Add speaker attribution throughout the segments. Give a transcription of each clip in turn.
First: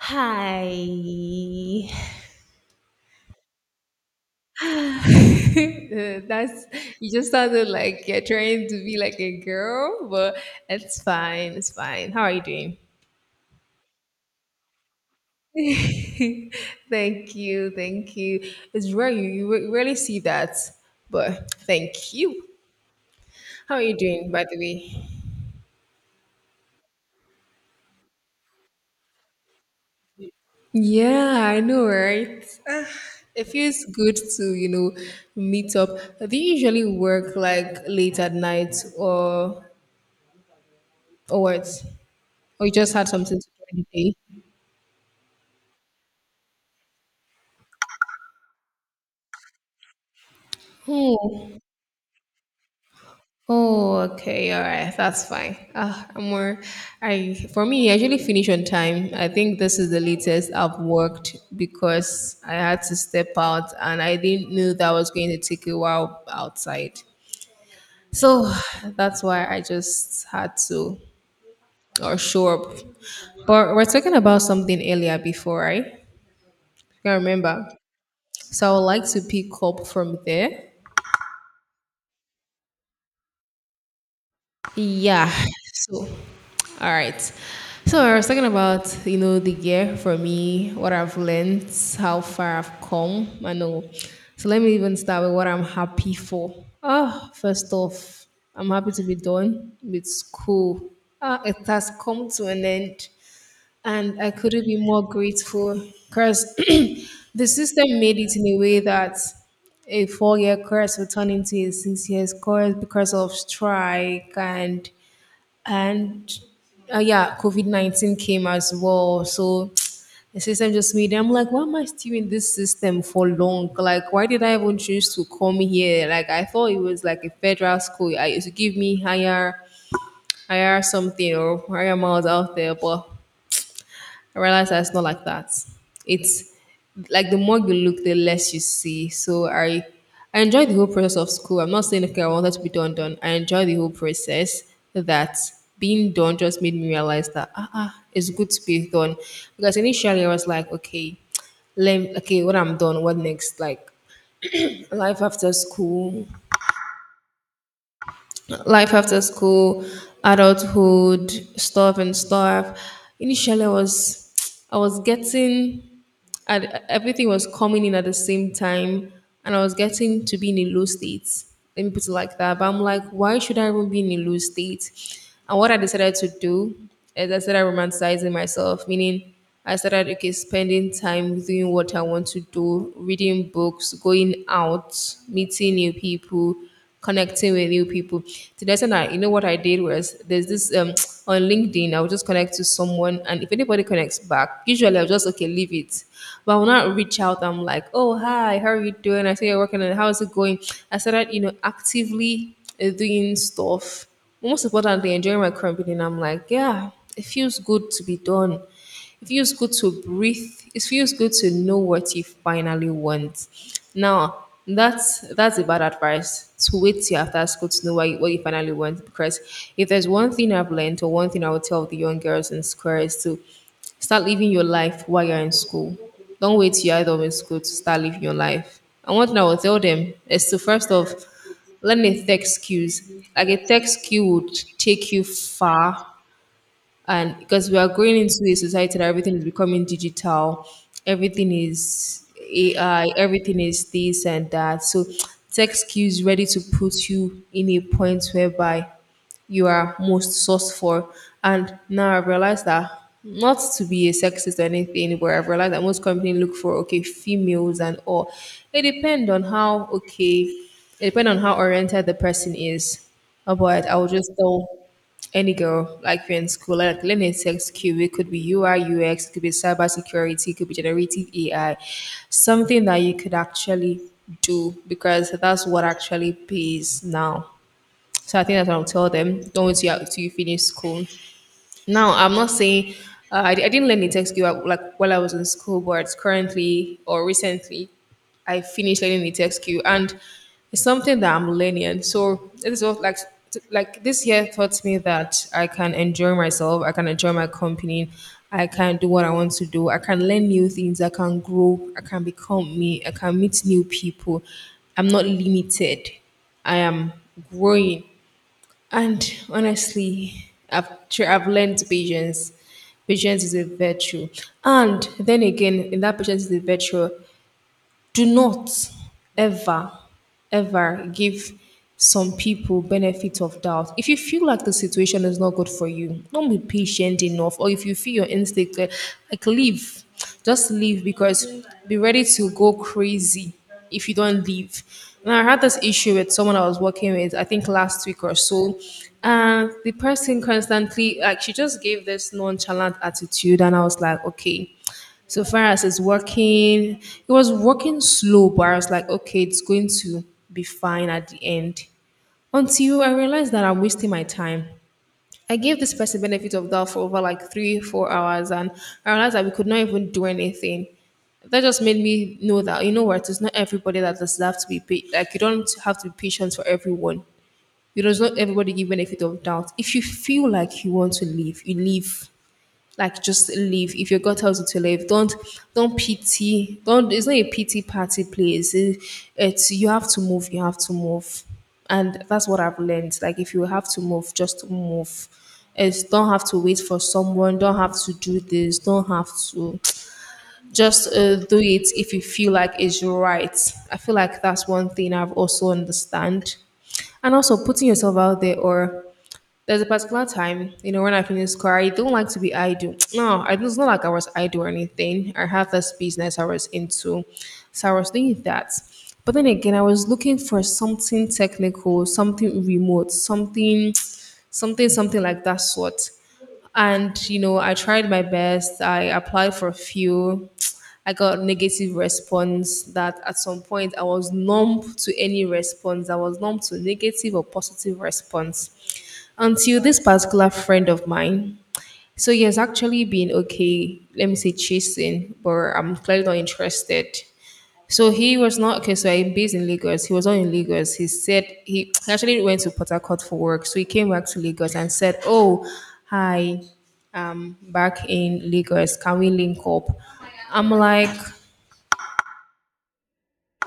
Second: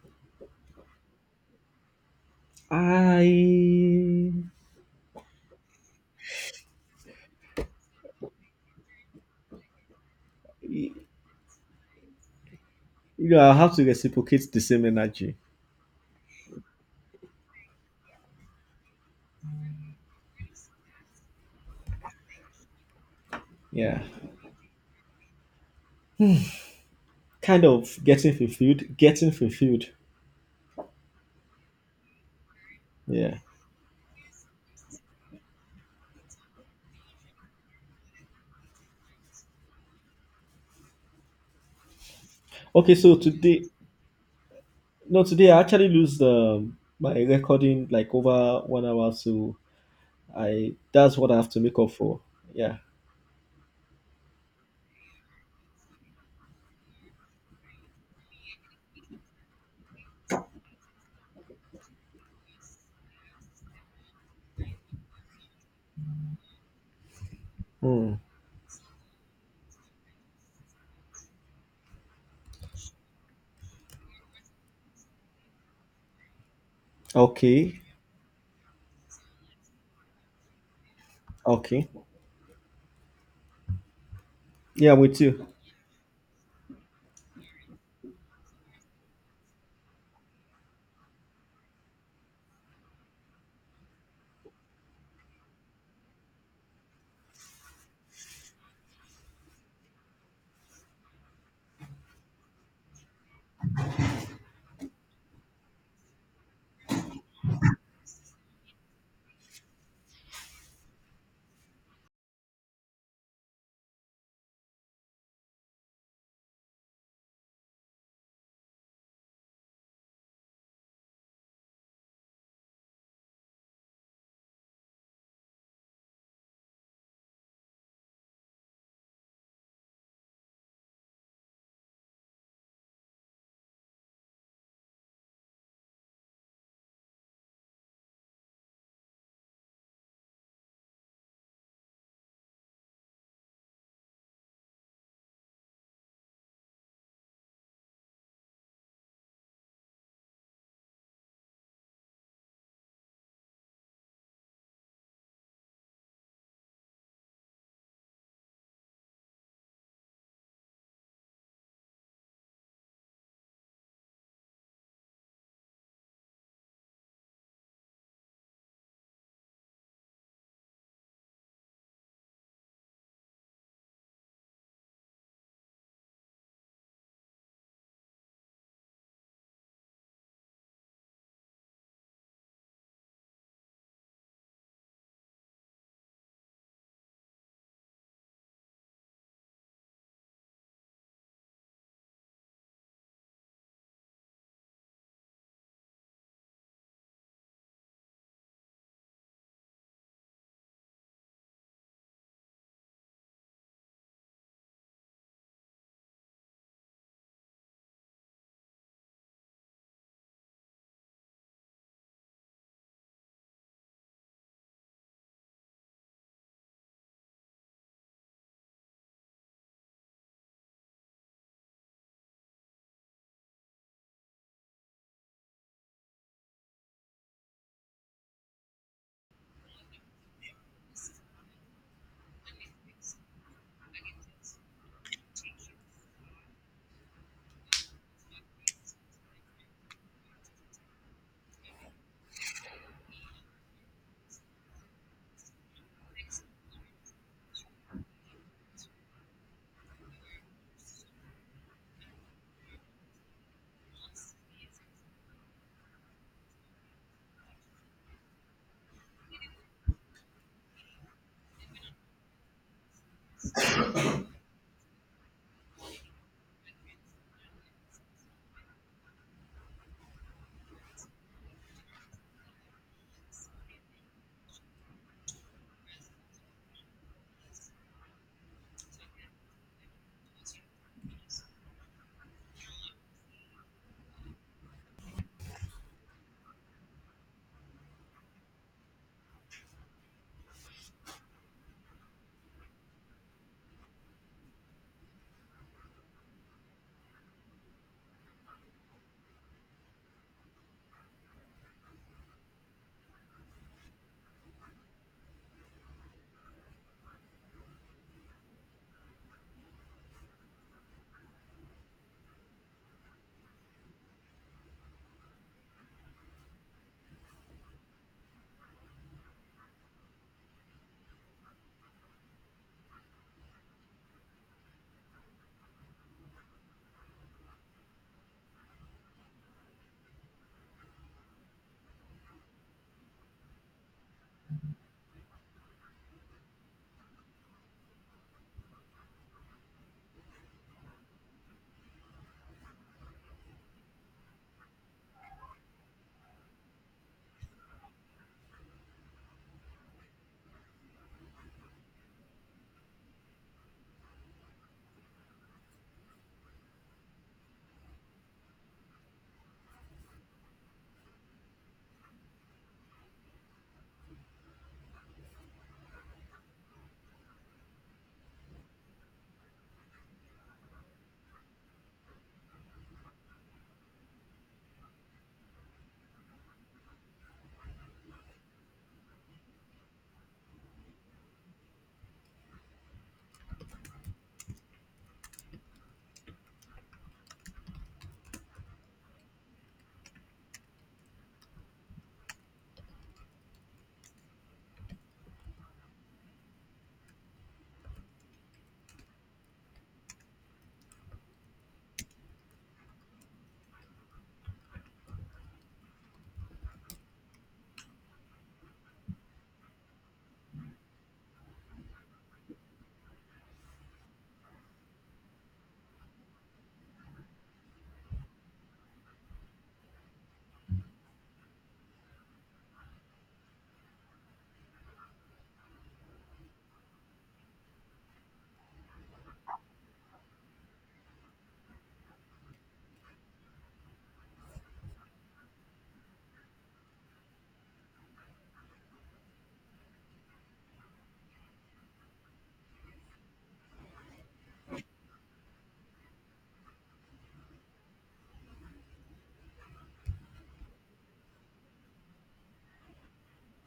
Speaker 1: Hi.
Speaker 2: I you
Speaker 1: That's you just sounded like you're trying to be like a girl, but it's fine. It's fine. How are you doing?
Speaker 2: know I have to reciprocate the same energy.
Speaker 1: Thank you, thank you. It's rare you rarely see that, but thank you. How are you
Speaker 2: Yeah.
Speaker 1: doing, by the way?
Speaker 2: Kind of getting fulfilled, getting fulfilled.
Speaker 1: Yeah, I know, right?
Speaker 2: Yeah.
Speaker 1: It feels good to meet up. Do you usually work like late at night or what? Or you just
Speaker 2: Okay,
Speaker 1: had
Speaker 2: so
Speaker 1: something to do
Speaker 2: today,
Speaker 1: in the day?
Speaker 2: no, today I actually lose my recording like over 1 hour, so I that's what I have
Speaker 1: Oh,
Speaker 2: to make up for. Yeah.
Speaker 1: oh, okay, all right, that's fine. I'm more. I For me, I usually finish on time. I think this is the latest I've worked because I had to step out and I didn't know that I was going to take a while outside.
Speaker 2: Hmm.
Speaker 1: So that's why I just had to or show up. But we're talking about something earlier before, right? I remember.
Speaker 2: Okay.
Speaker 1: So I would like to pick up from there.
Speaker 2: Okay. Yeah, I'm with
Speaker 1: Yeah.
Speaker 2: you.
Speaker 1: So, all right. So I was talking about the year for me, what I've learned, how far I've come. I know. So let me even start with what I'm happy for. First off, I'm happy to be done with school. It has come to an end, and I couldn't be more grateful because the system made it in a way that a 4-year course will turn into a 6 years course because of strike and yeah, COVID COVID-19 came as well. So the system just made it. I'm like, why am I still in this system for long? Like, why did I even choose to come here? Like, I thought it was like a federal school. I used to give me higher, higher something or higher miles out there, but I realized that it's not like that. It's like the more you look, the less you see. So I enjoyed the whole process of school. I'm not saying okay, I wanted to be done done. I enjoyed the whole process that being done just made me realize that it's good to be done. Because initially I was like, okay, let okay, when I'm done, what next? Like life after school, life after school, adulthood, stuff and stuff. Initially, I was I was getting and everything was coming in at the same time, and I was getting to be in a low state. Let me put it like that. But I'm like, why should I even be in a low state? And what I decided to do is I started romanticizing myself, meaning I started okay, spending time doing what I want to do, reading books, going out, meeting new people, connecting with new people. To the extent that you know what I did was there's this on LinkedIn, I would just connect to someone and if anybody connects back, usually I'll just okay, leave it. But I will not reach out. I'm like, oh hi, how are you doing? I see you're working on it. How's it going? I started, actively doing stuff, most importantly enjoying my company, and I'm like, yeah, it feels good to be done. It feels good to breathe. It feels good to know what you finally want. Now, that's a bad advice to wait till after school to know what you finally want. Because if there's one thing I've learned or one thing I would tell the young girls in square is to start living your life while you're in school. Don't wait till you're out of in school to start living your life. And one thing I would tell them is to first off learn a tech skills. Like a tech skill would take you far, and because we are going into a society that everything is becoming digital, everything is AI, everything is this and that, so tech skills ready to put you in a point whereby you are most sourced for. And now I've realized that, not to be a sexist or anything, but I've realized that most companies look for okay females and all. It depends on how okay, it depends on how oriented the person is. But I will just tell any girl, like, you're in school, like learning sex cube, it could be UI, UX, it could be cybersecurity, it could be generative AI, something that you could actually do because that's what actually pays now. So I think that's what I'll tell them. Don't wait till you finish school. Now, I'm not saying I didn't learn the tech skill like while I was in school, but currently or recently, I finished learning the tech skill, and it's something that I'm learning. So it is what like this year taught me that I can enjoy myself, I can enjoy my company, I can do what I want to do, I can learn new things, I can grow, I can become me, I can meet new people. I'm not limited. I am growing. And honestly, I've learned patience. Patience is a virtue. And then again, in that patience is a virtue, do not ever, ever give some people benefit of doubt. If you feel like the situation is not good for you, don't be patient enough. Or if you feel your instinct, like, leave, just leave, because be ready to go crazy if you don't leave. And I had this issue with someone I was working with, I think last week or so. And the person constantly, like, she just gave this nonchalant attitude. And I was like, okay, so far as it's working, it was working slow, but I was like, okay, it's going to be fine at the end. Until I realized that I'm wasting my time. I gave this person benefit of doubt for over like 3, 4 hours, and I realized that we could not even do anything. That just made me know that, you know what, it's not everybody that deserves to be paid. Like, you don't have to be patient for everyone. You does not everybody give benefit of doubt. If you feel like you want to leave, you leave. Like, just leave. If you got house to leave, don't pity. Don't. It's not a pity party place. It's you have to move. You have to move, and that's what I've learned. Like, if you have to move, just move. It's don't have to wait for someone. Don't have to do this. Don't have to just do it if you feel like it's right. I feel like that's one thing I've also understand, and also putting yourself out there. Or there's a particular time, when I finish school, I don't like to be idle. No, it's not like I was idle or anything. I have this business I was into, so I was doing that. But then again, I was looking for something technical, something remote, something, something like that sort. And you know, I tried my best. I applied for a few. I got negative response that at some point I was numb to any response. I was numb to negative or positive response until this particular friend of mine. So he has actually been, okay, let me say, chasing, but I'm clearly not interested. So he was not okay. So I'm based in Lagos. He was not in Lagos. He said he actually went to Port Harcourt for work. So he came back to Lagos and said, "Oh, hi, back in Lagos. Can we link up?" I'm like,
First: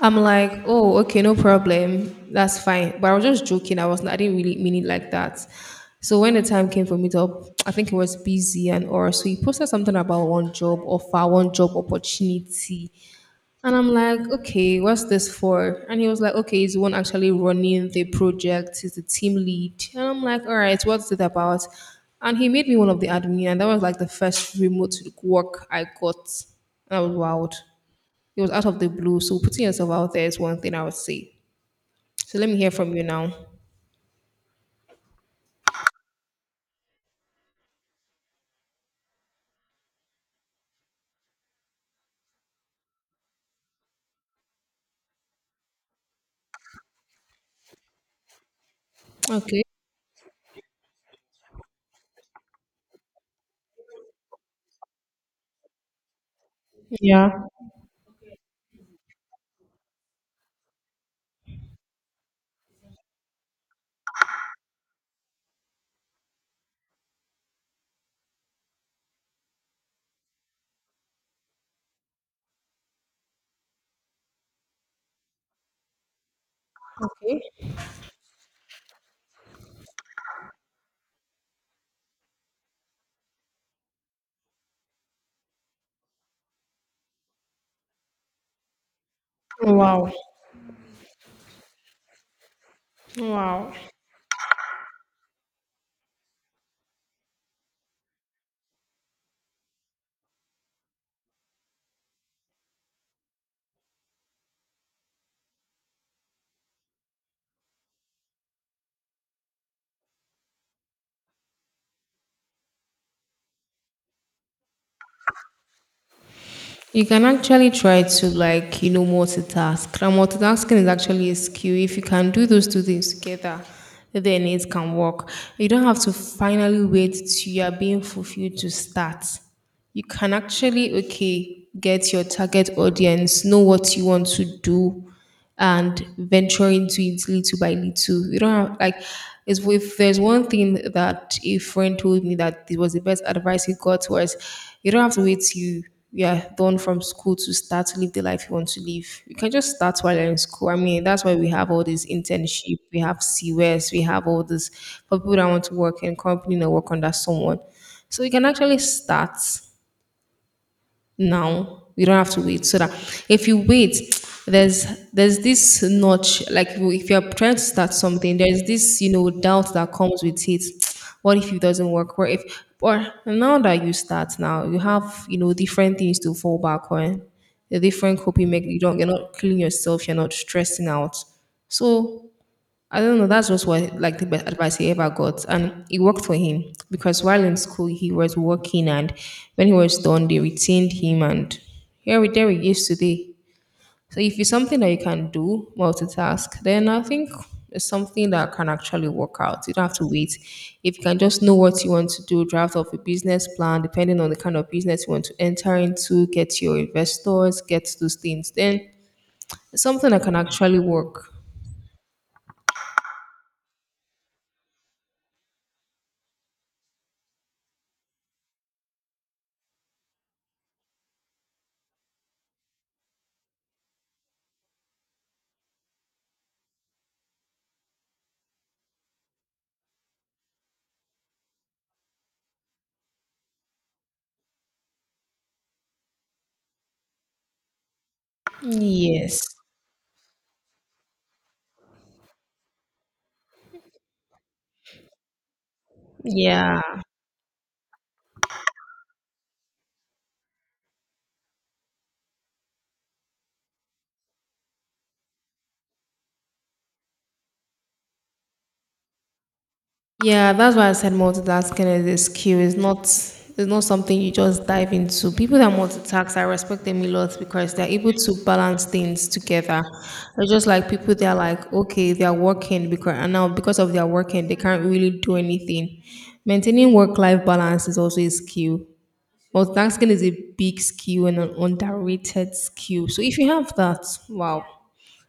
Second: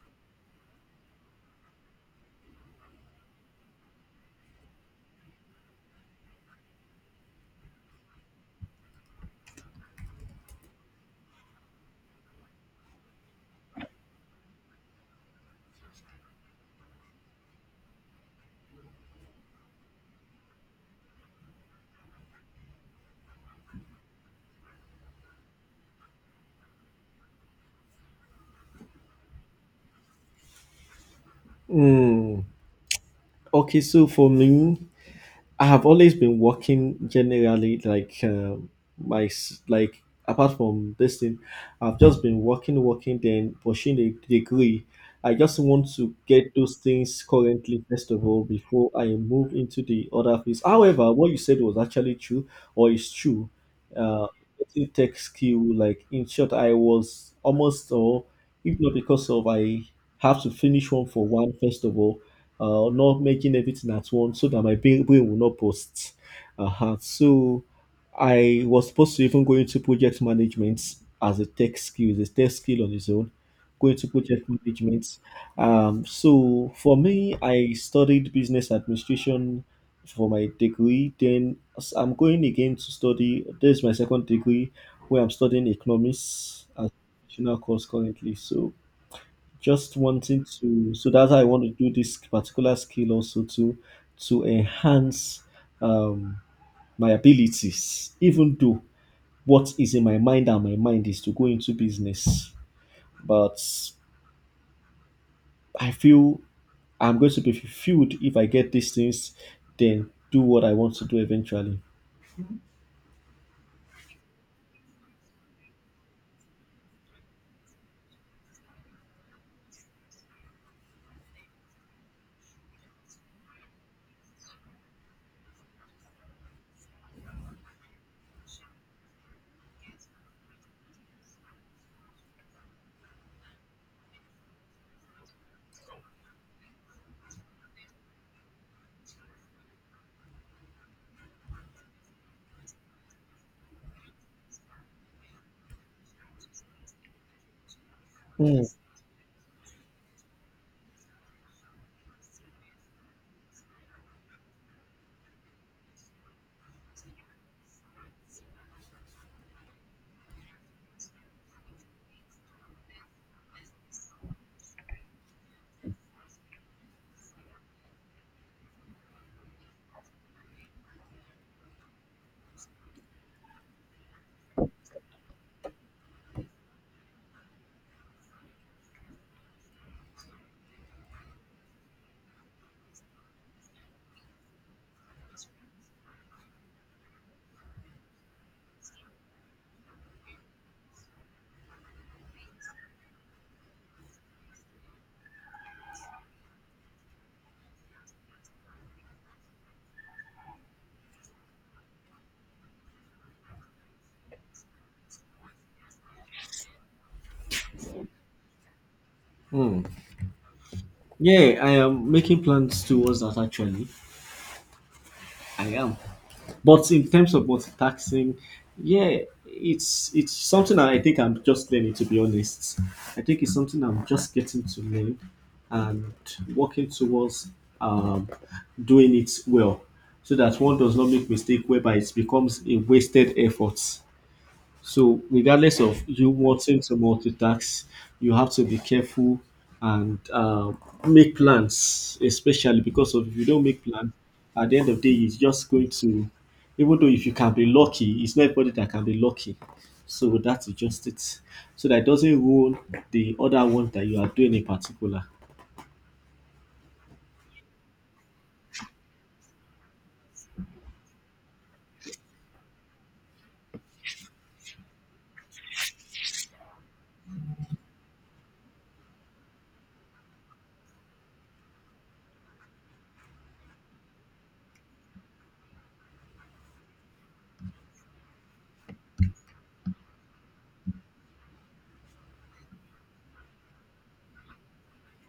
Speaker 1: I'm like, oh, okay, no problem. That's fine. But I was just joking. I didn't really mean it like that. So when the time came for me to, up, I think it was busy and or so, he posted something about one job offer, one job opportunity. And I'm like, okay, what's this for? And he was like, okay, he's the one actually running the project. He's the team lead. And I'm like, all right, what's it about? And he made me one of the admin, and that was like the first remote work I got. And I was wild. It was out of the blue. So putting yourself out there is one thing I would say. So
Speaker 2: Hmm.
Speaker 1: let me hear from you now.
Speaker 2: Okay, so for me, I have always been working generally, like, like, apart from this thing, I've just been working, working, then pushing the degree. I just want to get those things currently, first of all, before I move
Speaker 1: Okay.
Speaker 2: into the other phase. However, what you said was actually true, or is true. Uh, Getting tech skill, like, in short, I was
Speaker 1: Yeah.
Speaker 2: almost all, if not because of I have to finish one for one first of all, not making everything at once so that my brain will not burst. Uh-huh. So I was supposed to even go into project management. As a tech skill, it's a tech skill on its own, go into project management. So for me,
Speaker 1: Okay.
Speaker 2: I studied business administration for my degree. Then, I'm going again to study. This is my second degree, where I'm studying economics as a optional course currently. So, just
Speaker 1: Wow.
Speaker 2: wanting to, so that's how I want to do this particular skill also
Speaker 1: Wow.
Speaker 2: to enhance, um, my abilities. Even though what is in my mind and my mind is to go into business, but I feel I'm going to be fulfilled if I get these things, then do what I want to do eventually.
Speaker 1: You can actually try to, like, multitask. And multitasking is actually a skill. If you can do those two things together, then it can work. You don't have to finally wait till you are being fulfilled to start. You can actually, okay, get your target audience, know what you want to do, and venture into it little by little. You don't have like it's If there's one thing that a friend told me, that it was the best advice he got was, you don't have to wait till yeah, done from school to start to live the life you
Speaker 2: Hmm.
Speaker 1: want to live. You can just start while you're in school. I mean, that's why we have all this internship, we have CWS, we have all this for people that want to work in company and work under someone. So you can actually start now. You don't have to wait. So that if you wait, there's there's this notch. Like if you're trying to start something, there's this doubt that comes with it. What if it doesn't work? What if? Or now that you start now, you have different things to fall back on. The different coping mechanism. You don't. You're not killing yourself. You're not stressing out. So I don't know. That was what like the best advice he ever got, and it worked for him because while in school he was working, and when he was done, they retained him, and here we there he is today. So if it's something that you can do, multitask, then I think it's something that can actually work out. You don't have to wait. If you can just know what you want to do, draft up a business plan, depending on the kind of business you want to enter into, get your investors, get those things, then it's
Speaker 2: Hmm.
Speaker 1: something that can actually work.
Speaker 2: Yeah, I am making plans towards that, actually. I am. But in terms of multitasking, yeah, it's something that I think I'm just learning, to be honest. I think it's something I'm just getting to learn, and working towards, um, doing it well so that one does not make mistake, whereby it becomes a wasted effort. So, regardless of you wanting to multitask, you have to be careful
Speaker 1: Yes.
Speaker 2: and, make plans, especially because of if you don't make plans, at the end of the day, it's just going to, even
Speaker 1: Yeah.
Speaker 2: though if you can be lucky, it's not everybody that can be lucky. So, that's just it. So, that doesn't ruin the other one that you are doing in particular.
Speaker 1: Yeah, that's why I said multitasking is a skill. It's not something you just dive into. People that multitask, I respect them a lot because they're able to balance things together. They're just like people that are like, okay, they're working because and now because of their working, they can't really do anything. Maintaining work-life balance is also a skill. Multitasking is a big skill and an underrated skill. So if you have that, wow.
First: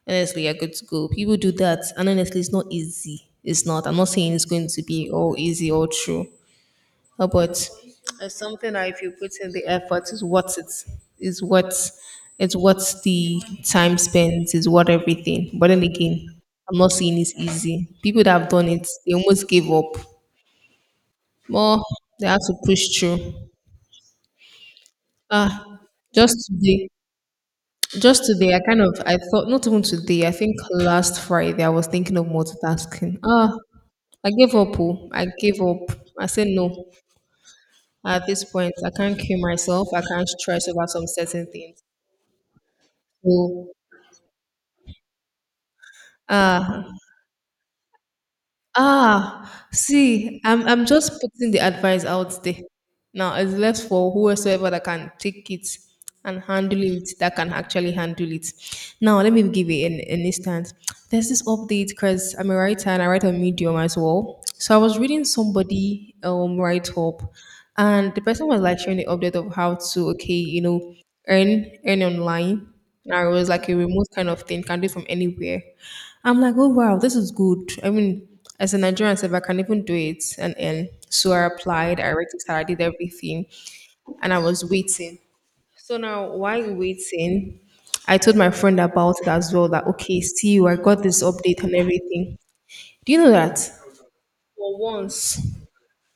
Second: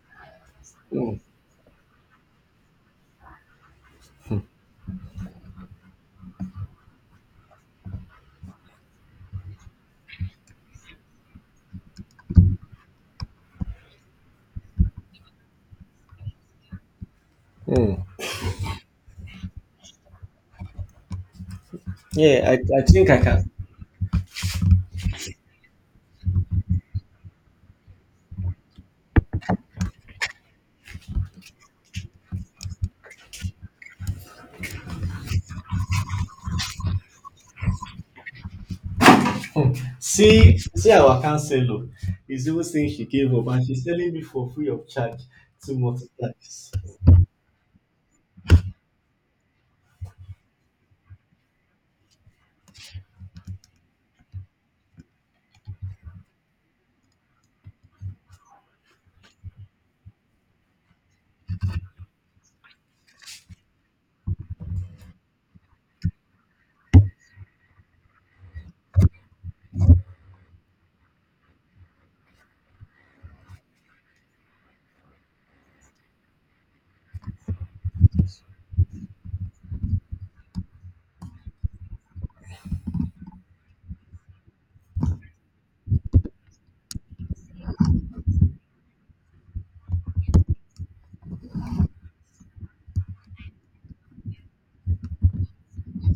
Speaker 1: Honestly, you're good to go.
Speaker 2: Mm.
Speaker 1: People do that, and honestly, it's not easy. It's not. I'm not saying it's going to be all easy or true. But it's something that if you put in the effort, is what it is what it's what the time spent is what everything. But then again, I'm not saying it's easy. People that have done it, they almost gave up. More, they have
Speaker 2: Yeah,
Speaker 1: to
Speaker 2: I
Speaker 1: push
Speaker 2: think I
Speaker 1: through.
Speaker 2: can.
Speaker 1: Ah, just today just today, I kind of I thought, not even today, I think last Friday I was thinking of multitasking. I gave up. Oh. I gave up. I said no. At this point, I can't kill myself. I can't
Speaker 2: See,
Speaker 1: stress over
Speaker 2: see
Speaker 1: some
Speaker 2: our
Speaker 1: certain things.
Speaker 2: counselor is even saying she gave up, and
Speaker 1: So,
Speaker 2: she's telling me for free of charge to multitask.
Speaker 1: uh, see, I'm just putting the advice out there. Now it's left for whoever that can take it and handle it, that can actually handle it. Now let me give you an instance. There's this update because I'm a writer and I write on Medium as well. So I was reading somebody write up, and the person was like sharing the update of how to, okay, earn online. And it was like a remote kind of thing, can do it from anywhere. I'm like, oh wow, this is good. I mean, as a Nigerian, if I can even do it, and so I applied, I registered, I did everything, and I was waiting. So now, while waiting, I told my friend about it as well. That okay, see you, I got this update and everything. Do you know that for once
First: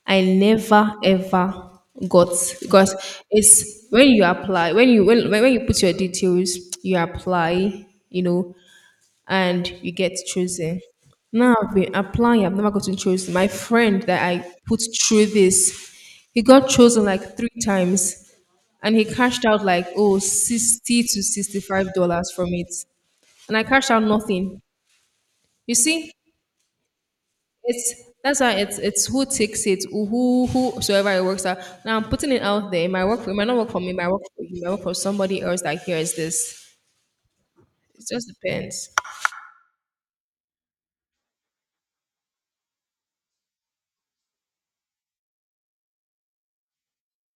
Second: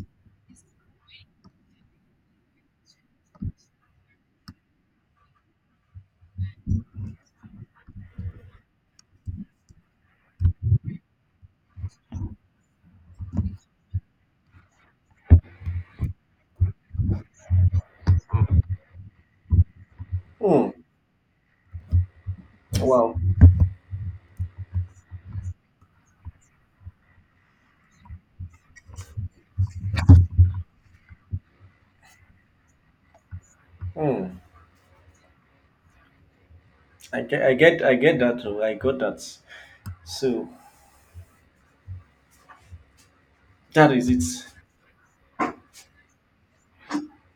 Speaker 1: I never ever got because it's when you put your details, you apply, and you get chosen. Now I've been applying, I've never gotten chosen. My friend that I put through this, he got chosen like three times and he cashed out like
Speaker 2: Hmm.
Speaker 1: 60 to $65 from it.
Speaker 2: Wow.
Speaker 1: And I cashed out nothing. You see, it's that's why it's who takes it, whosoever it works out. Now I'm putting it out there. It might not work for me, it might work
Speaker 2: Hmm.
Speaker 1: for you, it might work for somebody else that hears this.
Speaker 2: I get, I get, I
Speaker 1: It
Speaker 2: get
Speaker 1: just
Speaker 2: that. Oh, I
Speaker 1: depends.
Speaker 2: got that. So that is it.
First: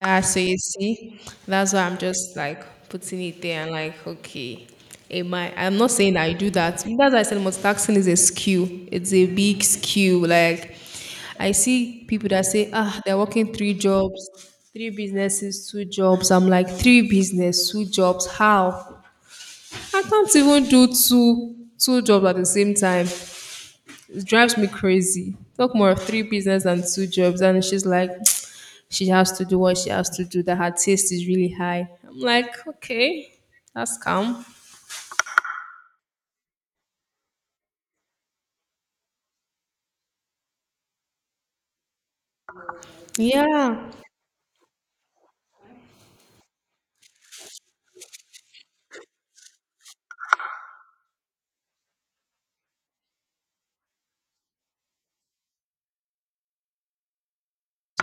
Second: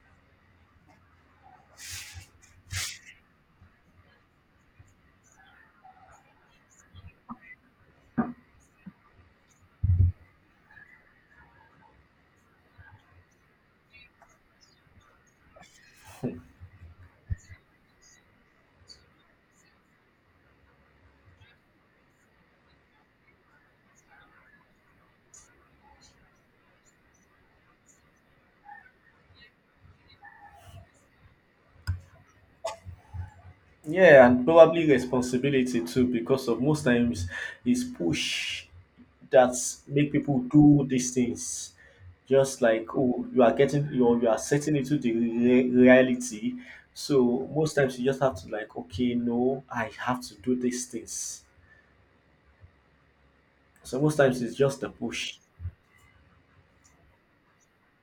Speaker 1: So you see, that's why I'm just like putting it there and like, okay, it might. I'm not saying I do that. That's why I said multitasking is a skill. It's a big skill. Like, I see people that say, they're working three jobs, three businesses, two jobs. I'm like, three business, two jobs. How? I can't even do two jobs at the same time. It drives me crazy. Talk more of three business and two jobs. And she's like, she has to do what she has to do, that her taste is really high. I'm like, okay, that's
Speaker 2: Yeah,
Speaker 1: calm.
Speaker 2: and probably responsibility too, because of most times is push that make people do these things. Just like, oh, you are
Speaker 1: Yeah.
Speaker 2: getting, you are setting into the reality. So most times you just have to like, okay, no, I have to do these things. So most times it's just a push.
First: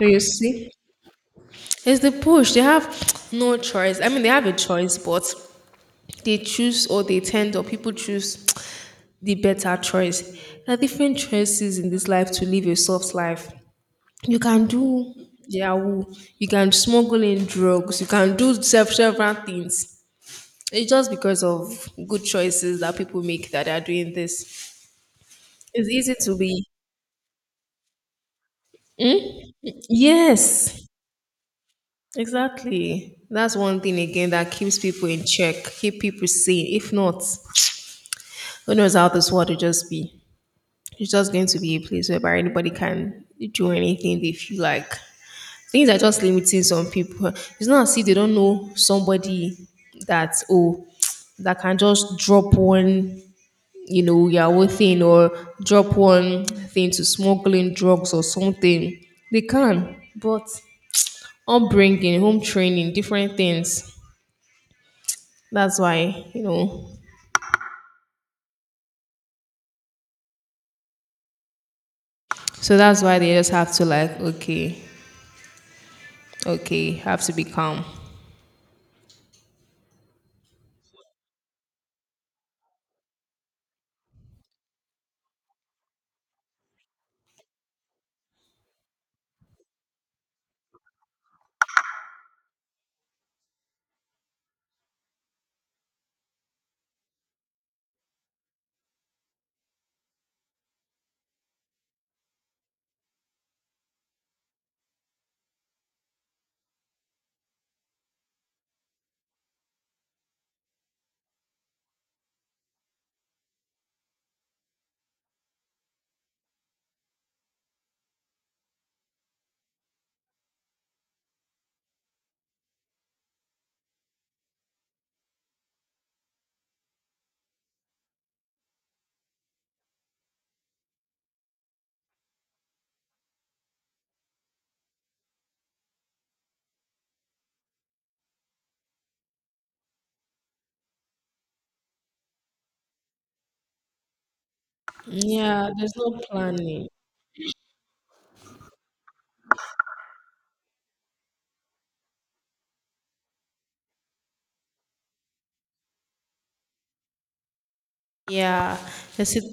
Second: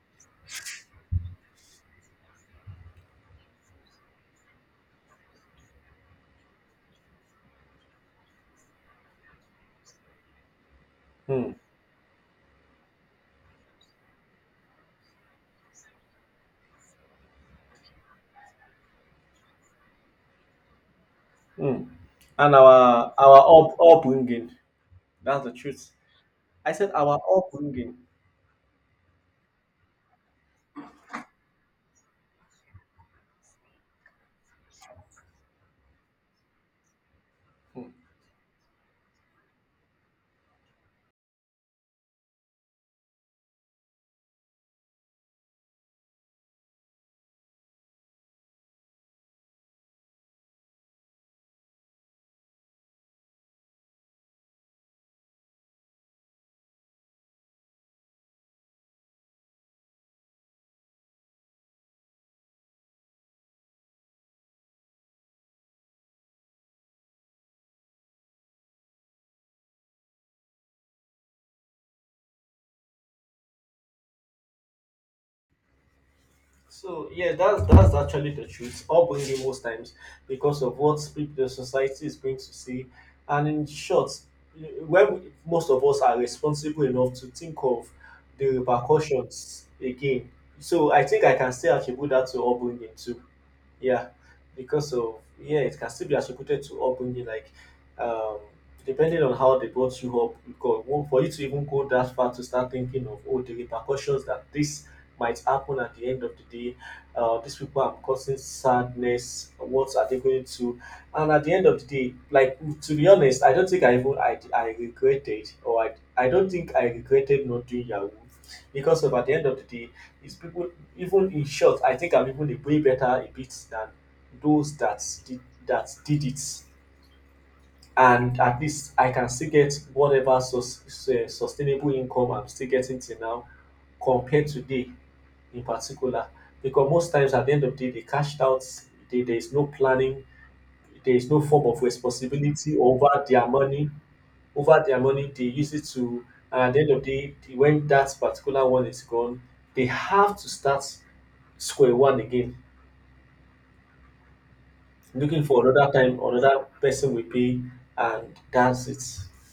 Speaker 1: So you see, it's the push. They have no choice. I mean, they have a choice, but they choose or they tend or people choose the better choice. There are different
Speaker 2: Hmm.
Speaker 1: choices in this life to live a soft life. You can do Yahoo, you can smuggle in drugs, you can do several things. It's just because
Speaker 2: Hmm.
Speaker 1: of good
Speaker 2: And
Speaker 1: choices that
Speaker 2: our
Speaker 1: people
Speaker 2: our
Speaker 1: make that
Speaker 2: up,
Speaker 1: are doing
Speaker 2: upbringing.
Speaker 1: this.
Speaker 2: That's the
Speaker 1: It's
Speaker 2: truth.
Speaker 1: easy to be.
Speaker 2: I said our upbringing.
Speaker 1: Yes, exactly. That's one thing again that keeps people in check, keep people sane. If not, who knows how this world will just be? It's just going to be a place where anybody can do anything they feel like. Things are just limiting some people. It's not as if they don't know somebody, that oh, that can just drop one, Yahoo thing, or drop one thing to smuggling drugs or something. They can, but upbringing, home training, different things. That's why you know. So that's why they just have to, like, okay, okay,
Speaker 2: So
Speaker 1: have to
Speaker 2: yeah,
Speaker 1: be
Speaker 2: that's
Speaker 1: calm.
Speaker 2: actually the truth. Upbringing most times, because of what people the society is going to see, and, in short, when we, most of us are responsible enough to think of the repercussions again. So I think I can still attribute that to upbringing too. Yeah, because of, yeah, it can still be attributed to upbringing, like, um depending on how they brought you up. Because, well, for you to even go that far to start thinking of, oh, the repercussions that this might happen at the end of the day, these people are causing sadness, what are they going to, and at the end of the day, like, to be honest, I don't think I even I regretted, or I don't think I regretted not doing yahoo. Because of at the end of the day, it's people. Even in short, I think I'm even a way better a bit than those that did it. And at least I can still get whatever sustainable income I'm still getting till now, compared to they in particular. Because most times at the end of the day, they cashed out, there is no planning, there is no form of responsibility over their money. They
Speaker 1: Yeah,
Speaker 2: use it
Speaker 1: there's no
Speaker 2: to, and at the
Speaker 1: planning.
Speaker 2: end of the day, when that particular one is gone, they have to start square one again, looking for another time, another person will pay, and
Speaker 1: Yeah,
Speaker 2: that's it.
Speaker 1: that's it.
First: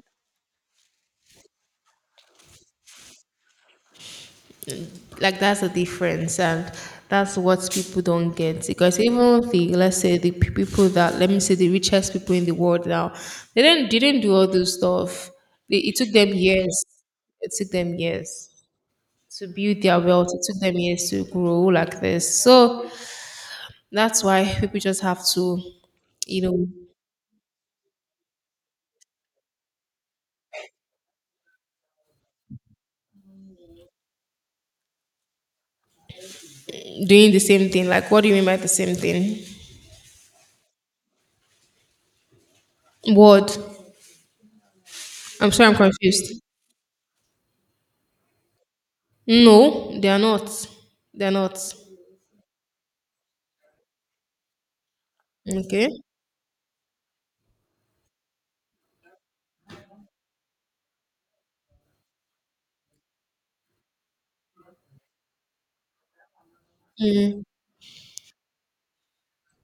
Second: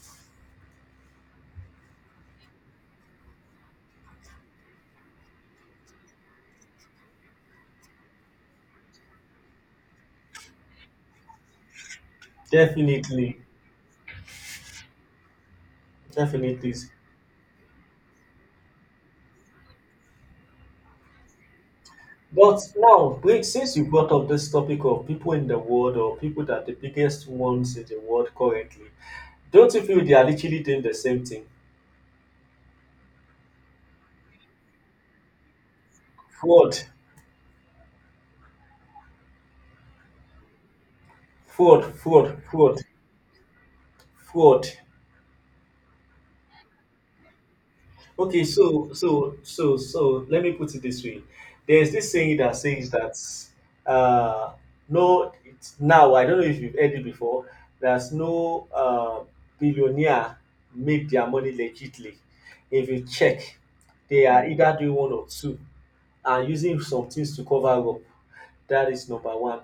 Speaker 1: Like, that's the difference, and that's what people don't get because even the let's say the people that, let me say, the richest people in the world now,
Speaker 2: Definitely,
Speaker 1: they didn't do all those stuff. they, it took them
Speaker 2: definitely.
Speaker 1: years it took them years to build their wealth, it took them years to grow like this.
Speaker 2: But
Speaker 1: So
Speaker 2: now, wait, since you brought
Speaker 1: that's
Speaker 2: up
Speaker 1: why
Speaker 2: this
Speaker 1: people
Speaker 2: topic
Speaker 1: just
Speaker 2: of
Speaker 1: have
Speaker 2: people in the
Speaker 1: to,
Speaker 2: world, or
Speaker 1: you
Speaker 2: people that are
Speaker 1: know
Speaker 2: the biggest ones in the world currently, don't you feel they are literally doing the same thing? Fraud,
Speaker 1: doing the same thing. Like, what do you mean by the same thing?
Speaker 2: fraud, fraud, fraud,
Speaker 1: What?
Speaker 2: fraud.
Speaker 1: I'm sorry, I'm confused.
Speaker 2: Okay, so so
Speaker 1: No,
Speaker 2: so
Speaker 1: they are
Speaker 2: so let
Speaker 1: not.
Speaker 2: me put it this way.
Speaker 1: They're not
Speaker 2: There's this saying that says that, uh no, it's,
Speaker 1: Okay.
Speaker 2: now I don't know if you've heard it before, there's no billionaire make their money legitly. If you check, they are either doing one or two and using some things
Speaker 1: Mm.
Speaker 2: to cover up. That is number one.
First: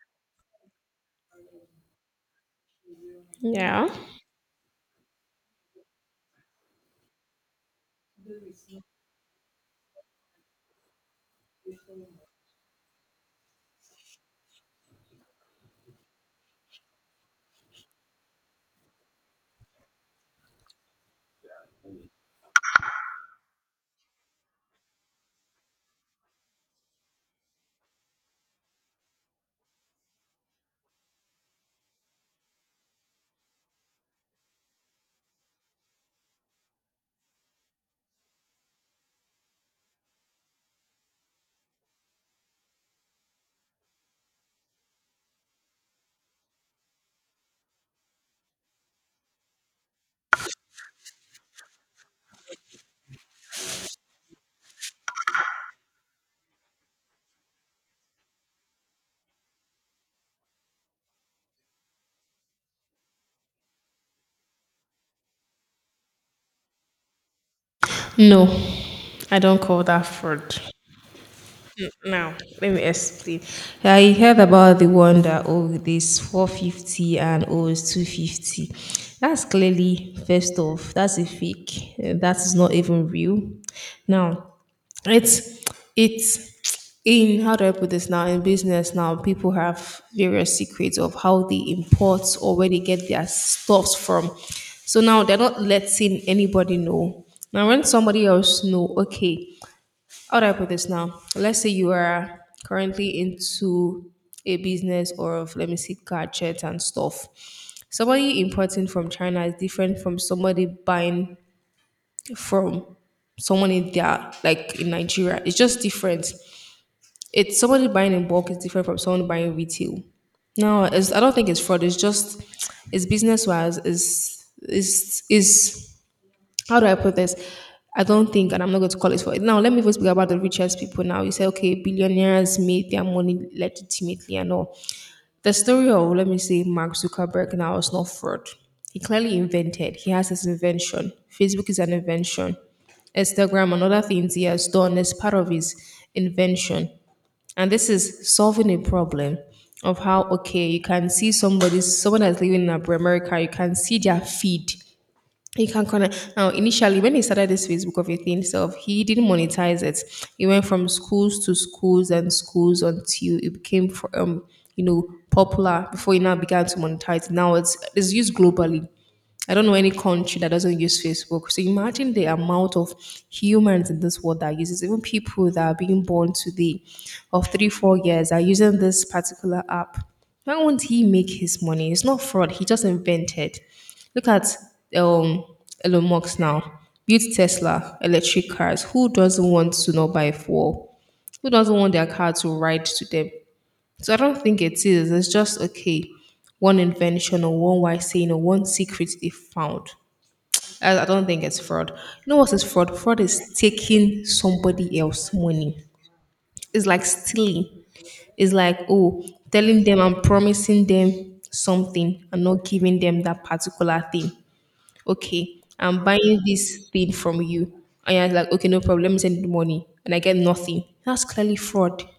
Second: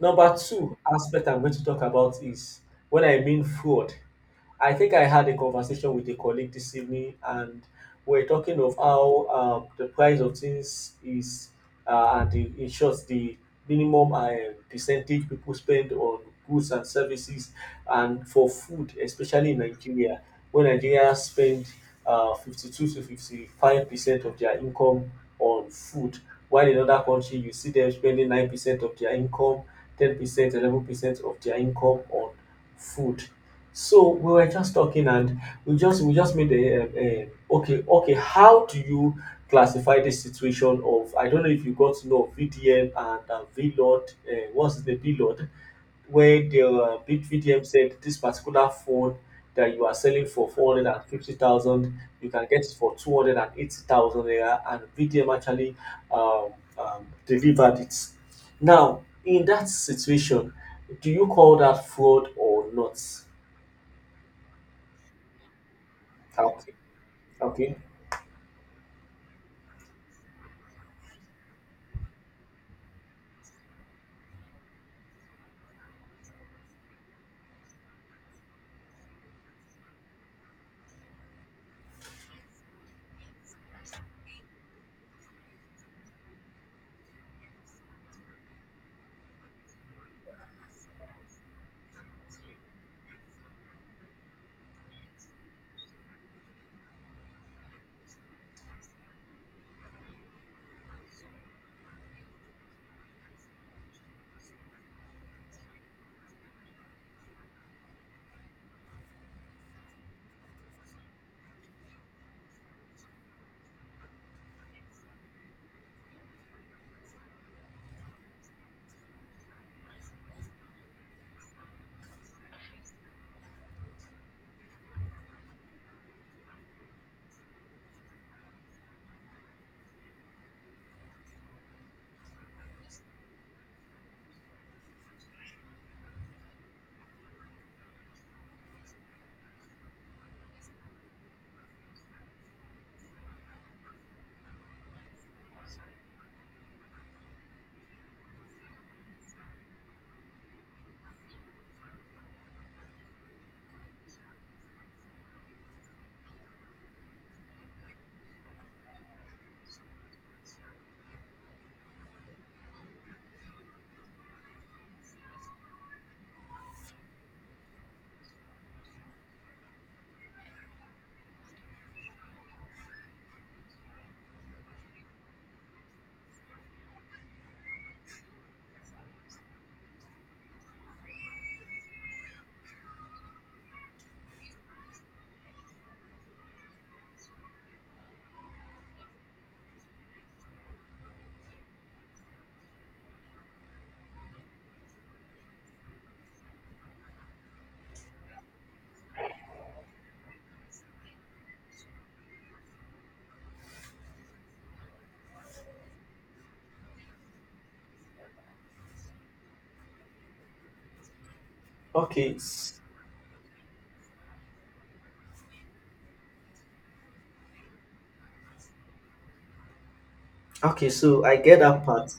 Speaker 2: Number two aspect I'm going to talk about is when I mean
Speaker 1: Yeah.
Speaker 2: fraud. I think I had a conversation with a colleague this evening, and we're talking of how, the price of things is, and the, in short, the minimum, percentage people spend on goods and services, and for food, especially in Nigeria, when Nigerians spend 52 to 55% of their income on food, while in other countries you see them spending 9% of their income, 10%, 11% of their income on food. So we were just talking, and we just made a okay okay. How do you classify this situation of, I don't know if you got to know of VDM and, VLOD? What's the VLOD? Where the, big VDM said this particular phone that you are selling for 450,000, you can get it for 280,000 naira, and VDM actually, um, delivered it. Now, in that situation, do you call that fraud or not? Okay. Okay.
Speaker 1: No, I don't call that fraud. Now, let me explain. I heard about the one that, oh, this 450 and, oh, 250. That's clearly, first off, that's a fake. That is not even real. Now, it's, it's, in how do I put this now? In business now, people have various secrets of how they import or where they get their stuffs from. So now they're not letting anybody know. Now when somebody else know, okay, how do I put this now? Let's say you are currently into a business or of, let me see, gadgets and stuff. Somebody importing from China is different from somebody buying from someone in their, like, in Nigeria. It's just different. It's somebody buying in bulk is different from someone buying retail. No, it's, I don't think it's fraud. It's just it's business wise. It's is how do I put this? I don't think, and I'm not going to call it for it. Now, let me first speak about the richest people. Now, you say, okay, billionaires made their money legitimately and all. The story of, let me say, Mark Zuckerberg now is not fraud. He clearly invented, he has his invention. Facebook is an invention. Instagram and other things he has done is part of his invention. And this is solving a problem of how, okay, you can see somebody, someone that's living in America, you can see their feed he can connect. Now, initially, when he started this Facebook of a thing self, he didn't monetize it. He went from schools to schools and schools until it became, for popular, before he now began to monetize. Now it's used globally. I don't know any country that doesn't use Facebook. So imagine the amount of humans in this world that uses, even people that are being born today of three, 4 years are using this particular app. Why won't he make his money? It's not fraud. He just invented. Look at um, Elon Musk now. Built Tesla, electric cars. Who doesn't want to not buy four? Who doesn't want their car to ride to them? So I don't think it is. It's just, okay, one invention or one wise saying or one secret they found. I don't think it's fraud. You know what is fraud? Fraud is taking somebody else's money. It's like stealing. It's like, oh, telling them I'm promising them something
Speaker 2: Okay.
Speaker 1: and not giving them that particular thing. Okay, I'm buying this thing from you. And you're like, okay, no problem, let me send you the money. And I get nothing.
Speaker 2: Okay.
Speaker 1: That's
Speaker 2: So I
Speaker 1: clearly
Speaker 2: get that
Speaker 1: fraud.
Speaker 2: part.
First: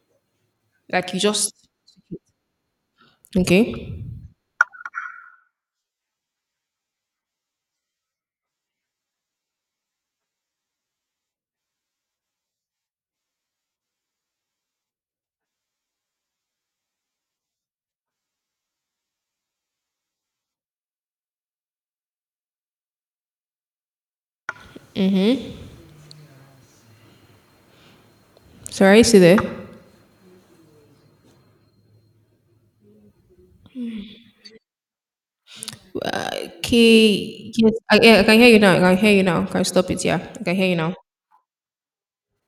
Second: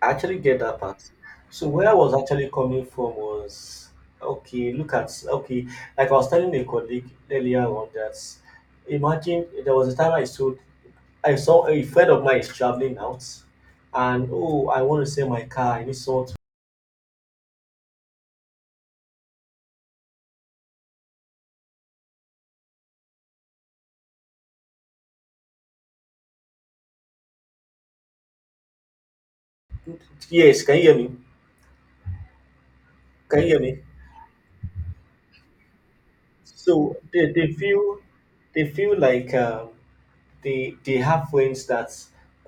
Speaker 2: I actually get that part.
Speaker 1: Like, you just
Speaker 2: So where I was actually coming from was,
Speaker 1: okay.
Speaker 2: okay, look at, okay. Like I was telling a colleague earlier on that, imagine there was a time I saw, a friend of mine is traveling out, and oh, I want to sell my car. I need someone to.
Speaker 1: Sorry, see there.
Speaker 2: Yes. Can you hear me? Can you hear me?
Speaker 1: Uh,
Speaker 2: So they
Speaker 1: Okay, yes,
Speaker 2: feel
Speaker 1: yeah, I can hear you
Speaker 2: they
Speaker 1: now. I can
Speaker 2: feel
Speaker 1: hear you
Speaker 2: like,
Speaker 1: now. Can I stop it? Yeah, I can hear you
Speaker 2: they
Speaker 1: now.
Speaker 2: they have friends that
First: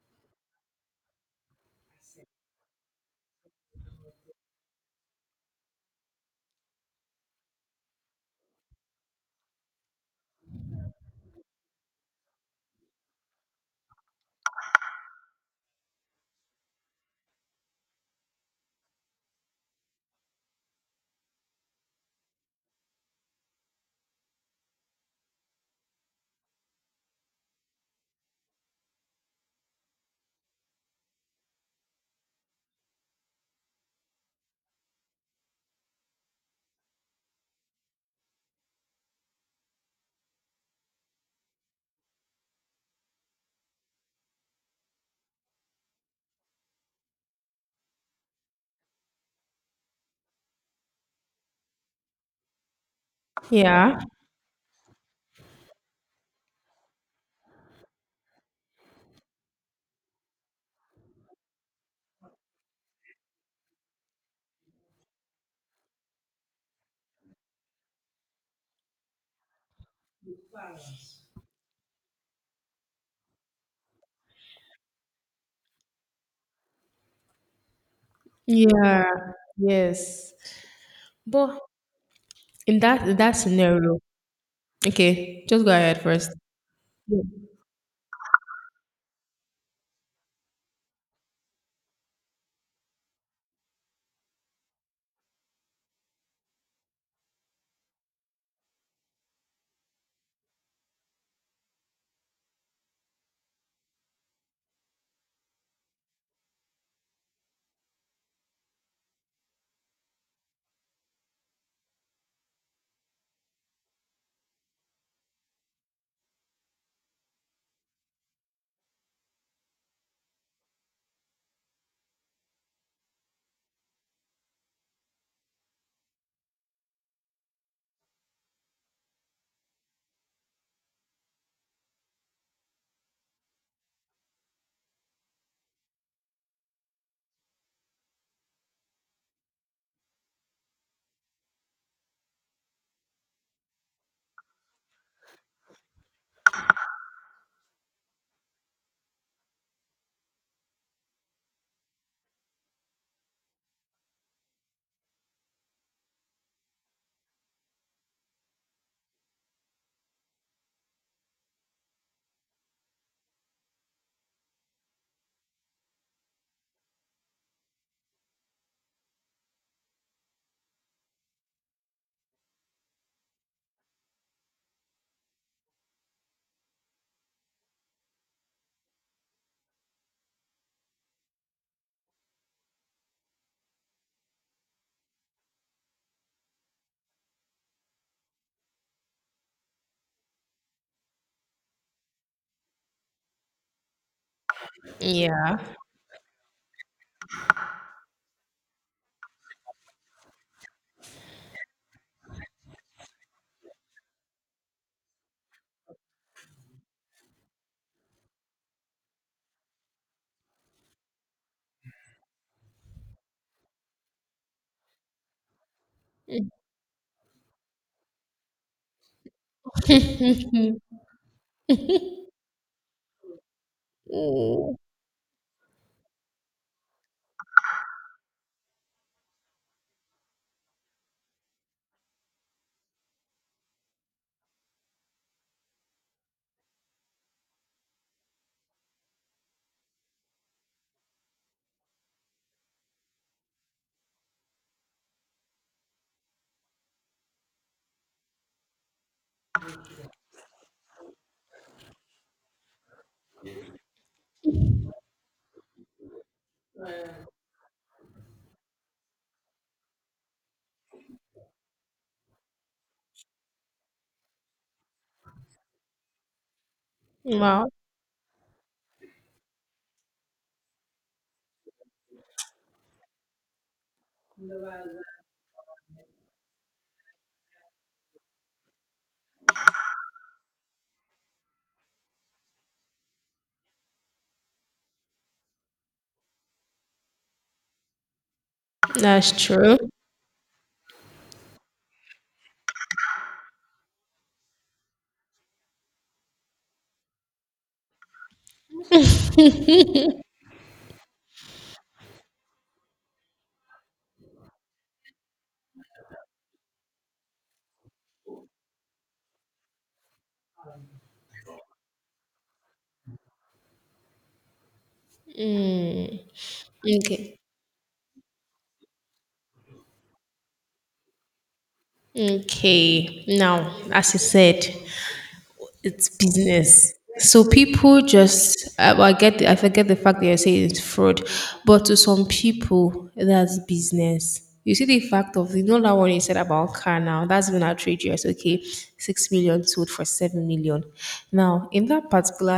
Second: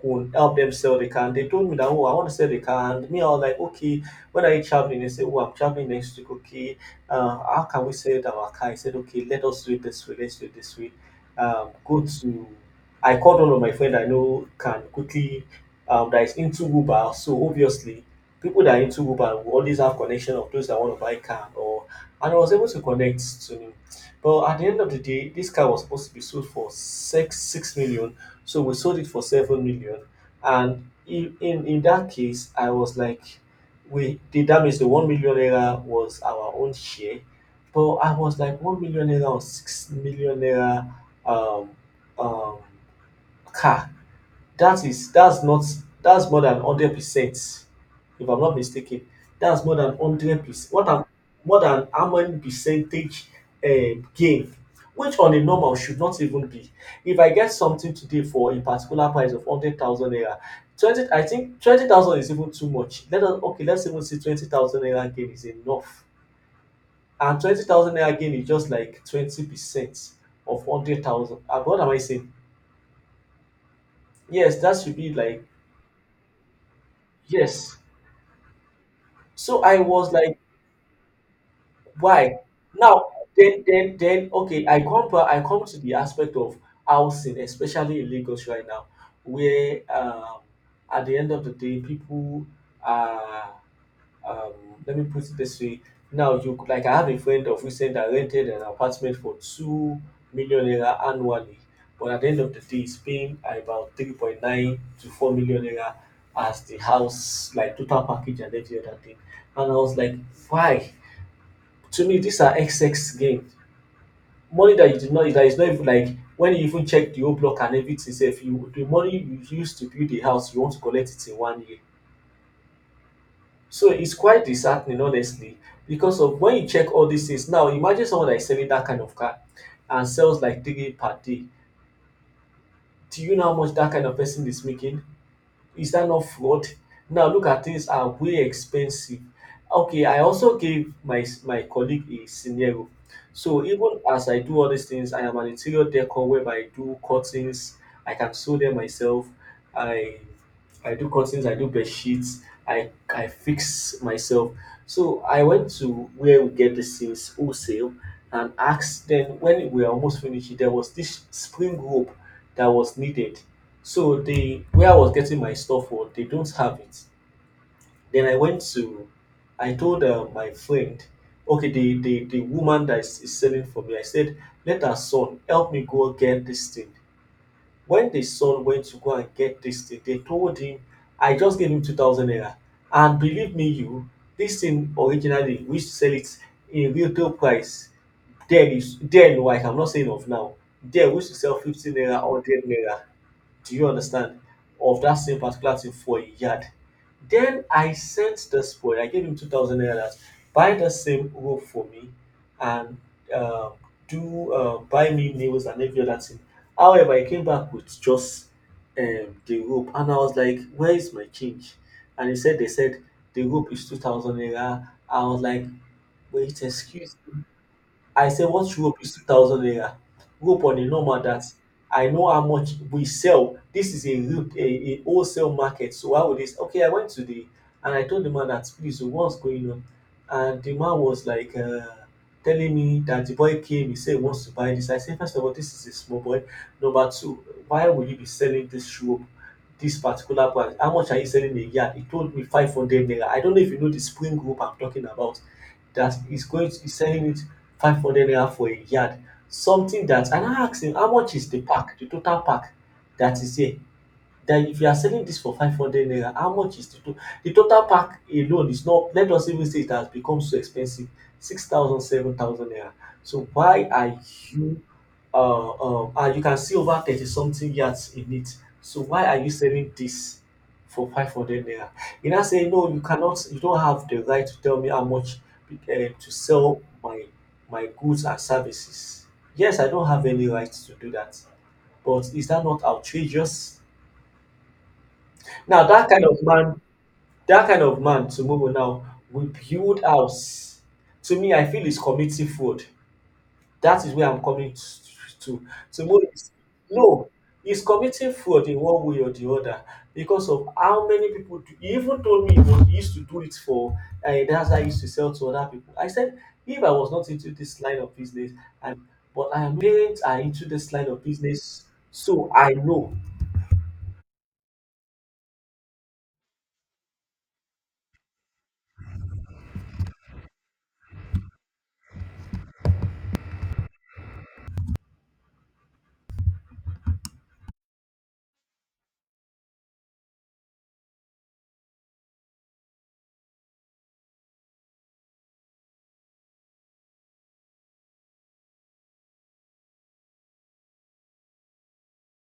Speaker 2: could help them sell the car. And they told me that, oh, I want to sell the car, and me, I was like, okay, when are you traveling? They said, oh, I'm traveling next week. Okay, how can we sell our car? I said, okay, let us do it this way. Let's do it this way. Go to I called one of my friend I know can quickly, that is into Uber. So obviously people that are into Uber will always have connection of those that want to buy car or, and I was able to connect to him. But at the end of the day, this car was supposed to be sold for six million, so we sold it for 7 million. And in that case, I was like, we the damage, the 1 million naira was our own share. But I was like, 1 million naira or 6 million naira, um um car that's not, that's more than 100%, if I'm not mistaken. That's more than 100%. What am more than how many percentage,
Speaker 1: Yeah.
Speaker 2: gain, which on a normal should not even be. If I get something today for a particular price of 100,000 naira, 20, I think 20,000 is even too much. Let us, okay, let's even see 20,000 naira gain is enough. And 20,000 naira gain is just like 20% of 100,000. What am I saying? Yes, that should be like, yes.
Speaker 1: Yeah.
Speaker 2: So I was
Speaker 1: Yes.
Speaker 2: like,
Speaker 1: But
Speaker 2: why? Now,
Speaker 1: in that
Speaker 2: then, then,
Speaker 1: scenario,
Speaker 2: then, okay, I come back, I
Speaker 1: okay, just
Speaker 2: come
Speaker 1: go
Speaker 2: to the
Speaker 1: ahead first.
Speaker 2: aspect of housing, especially in Lagos right now, where, at the end of the day, people are, um, let me put it this way. Now, you like, I have a friend of recent that rented an apartment for 2 million naira annually, but at the end of the day, he's paying about 3.9 to 4 million naira as the house, like total package and every other thing. And I was like, why? To me these are XX gain, money that you did not, that is not, even like when you even check the whole block and everything sef, you the money you use to build the house you want to collect it in 1 year. So its quite disheartening honestly because of when you check all these things, now imagine someone dat is selling that kind of car and sells like three per day. Do you know how much that kind of person is making? Is that not fraud? Now look, at things are way expensive. Okay, I also gave my colleague a scenario. So even as I do all these things, I am an interior decor whereby I do cuttings. I can sew them myself. I I do curtains, I do bed sheets, I fix myself. So I went to where we get these things wholesale and asked them, when we were almost finished, there was this spring rope that was needed. So they, where I was getting my stuff for, they don't have it. Then I went to, I told my friend, okay, the woman that is selling for me, I said, let her son help me go get this thing. When the son went to go and get this thing, they told him, I just gave him 2,000 naira. And believe me, you, this thing originally, we used to sell it in retail price. Then, oh, I am not saying of now, then we used to sell 15 naira, 100 naira. Do you understand? Of that same
Speaker 1: Yeah.
Speaker 2: particular thing for a yard. Then I sent this boy, I gave him 2,000 naira, buy the same rope for me and uh, do buy me nails and every other thing. However, he came back with just the rope and I was like, "Where is my change?" And he said, "They said the rope is 2,000 naira." I was like, "Wait, excuse me. I say what rope is 2,000 naira? Rope on a normal that I know how much we sell. This is a rope, a,
Speaker 1: Mm.
Speaker 2: a wholesale market. So how would this?" Okay, I went to the, and I told the man that, "Please, so what's going on?" And the man was like, telling me that the boy came. He said he wants to buy this. I said, "First of all, this is a small boy. Number two, why will you be selling this rope? This particular part, how much are you selling a yard?" He told me 500 naira. I don't know if you know the spring rope I'm talking about, that is going to be selling it 500 naira for a yard, something that. And I now ask him, how much is the pack, the total pack that is here, that if you are selling this for 500 naira, how much is The total pack alone is, not let us even say it has become so expensive, six thousand seven thousand naira. So why are you and you can see over 30
Speaker 1: Wow,
Speaker 2: something yards in it. So why are you selling this for 500 naira? You now say, "No, you cannot, you don't have the right to tell me how much to sell my, my goods and services." Yes, I don't have any right to do that, but is that not outrageous? Now, that kind of man, that kind of man, to move on now,
Speaker 1: that's
Speaker 2: will
Speaker 1: true.
Speaker 2: build house. To me, I feel is committing fraud. That is where I'm coming to. To know is, no, he's committing fraud in one way or the other, because of how many people. Do, he even told me that he used to do it for, and that's how he used to sell to other people. I said, if I was not into this line of business, and but I am parents are into this line of business, so I know.
Speaker 1: Okay. Okay. Now, as you said, it's business. So people just I forget the fact that you're saying it's fraud, but to some people that's business. You see the fact of that one you said about car now, that's been outrageous. Okay, 6 million sold for 7 million. Now in that particular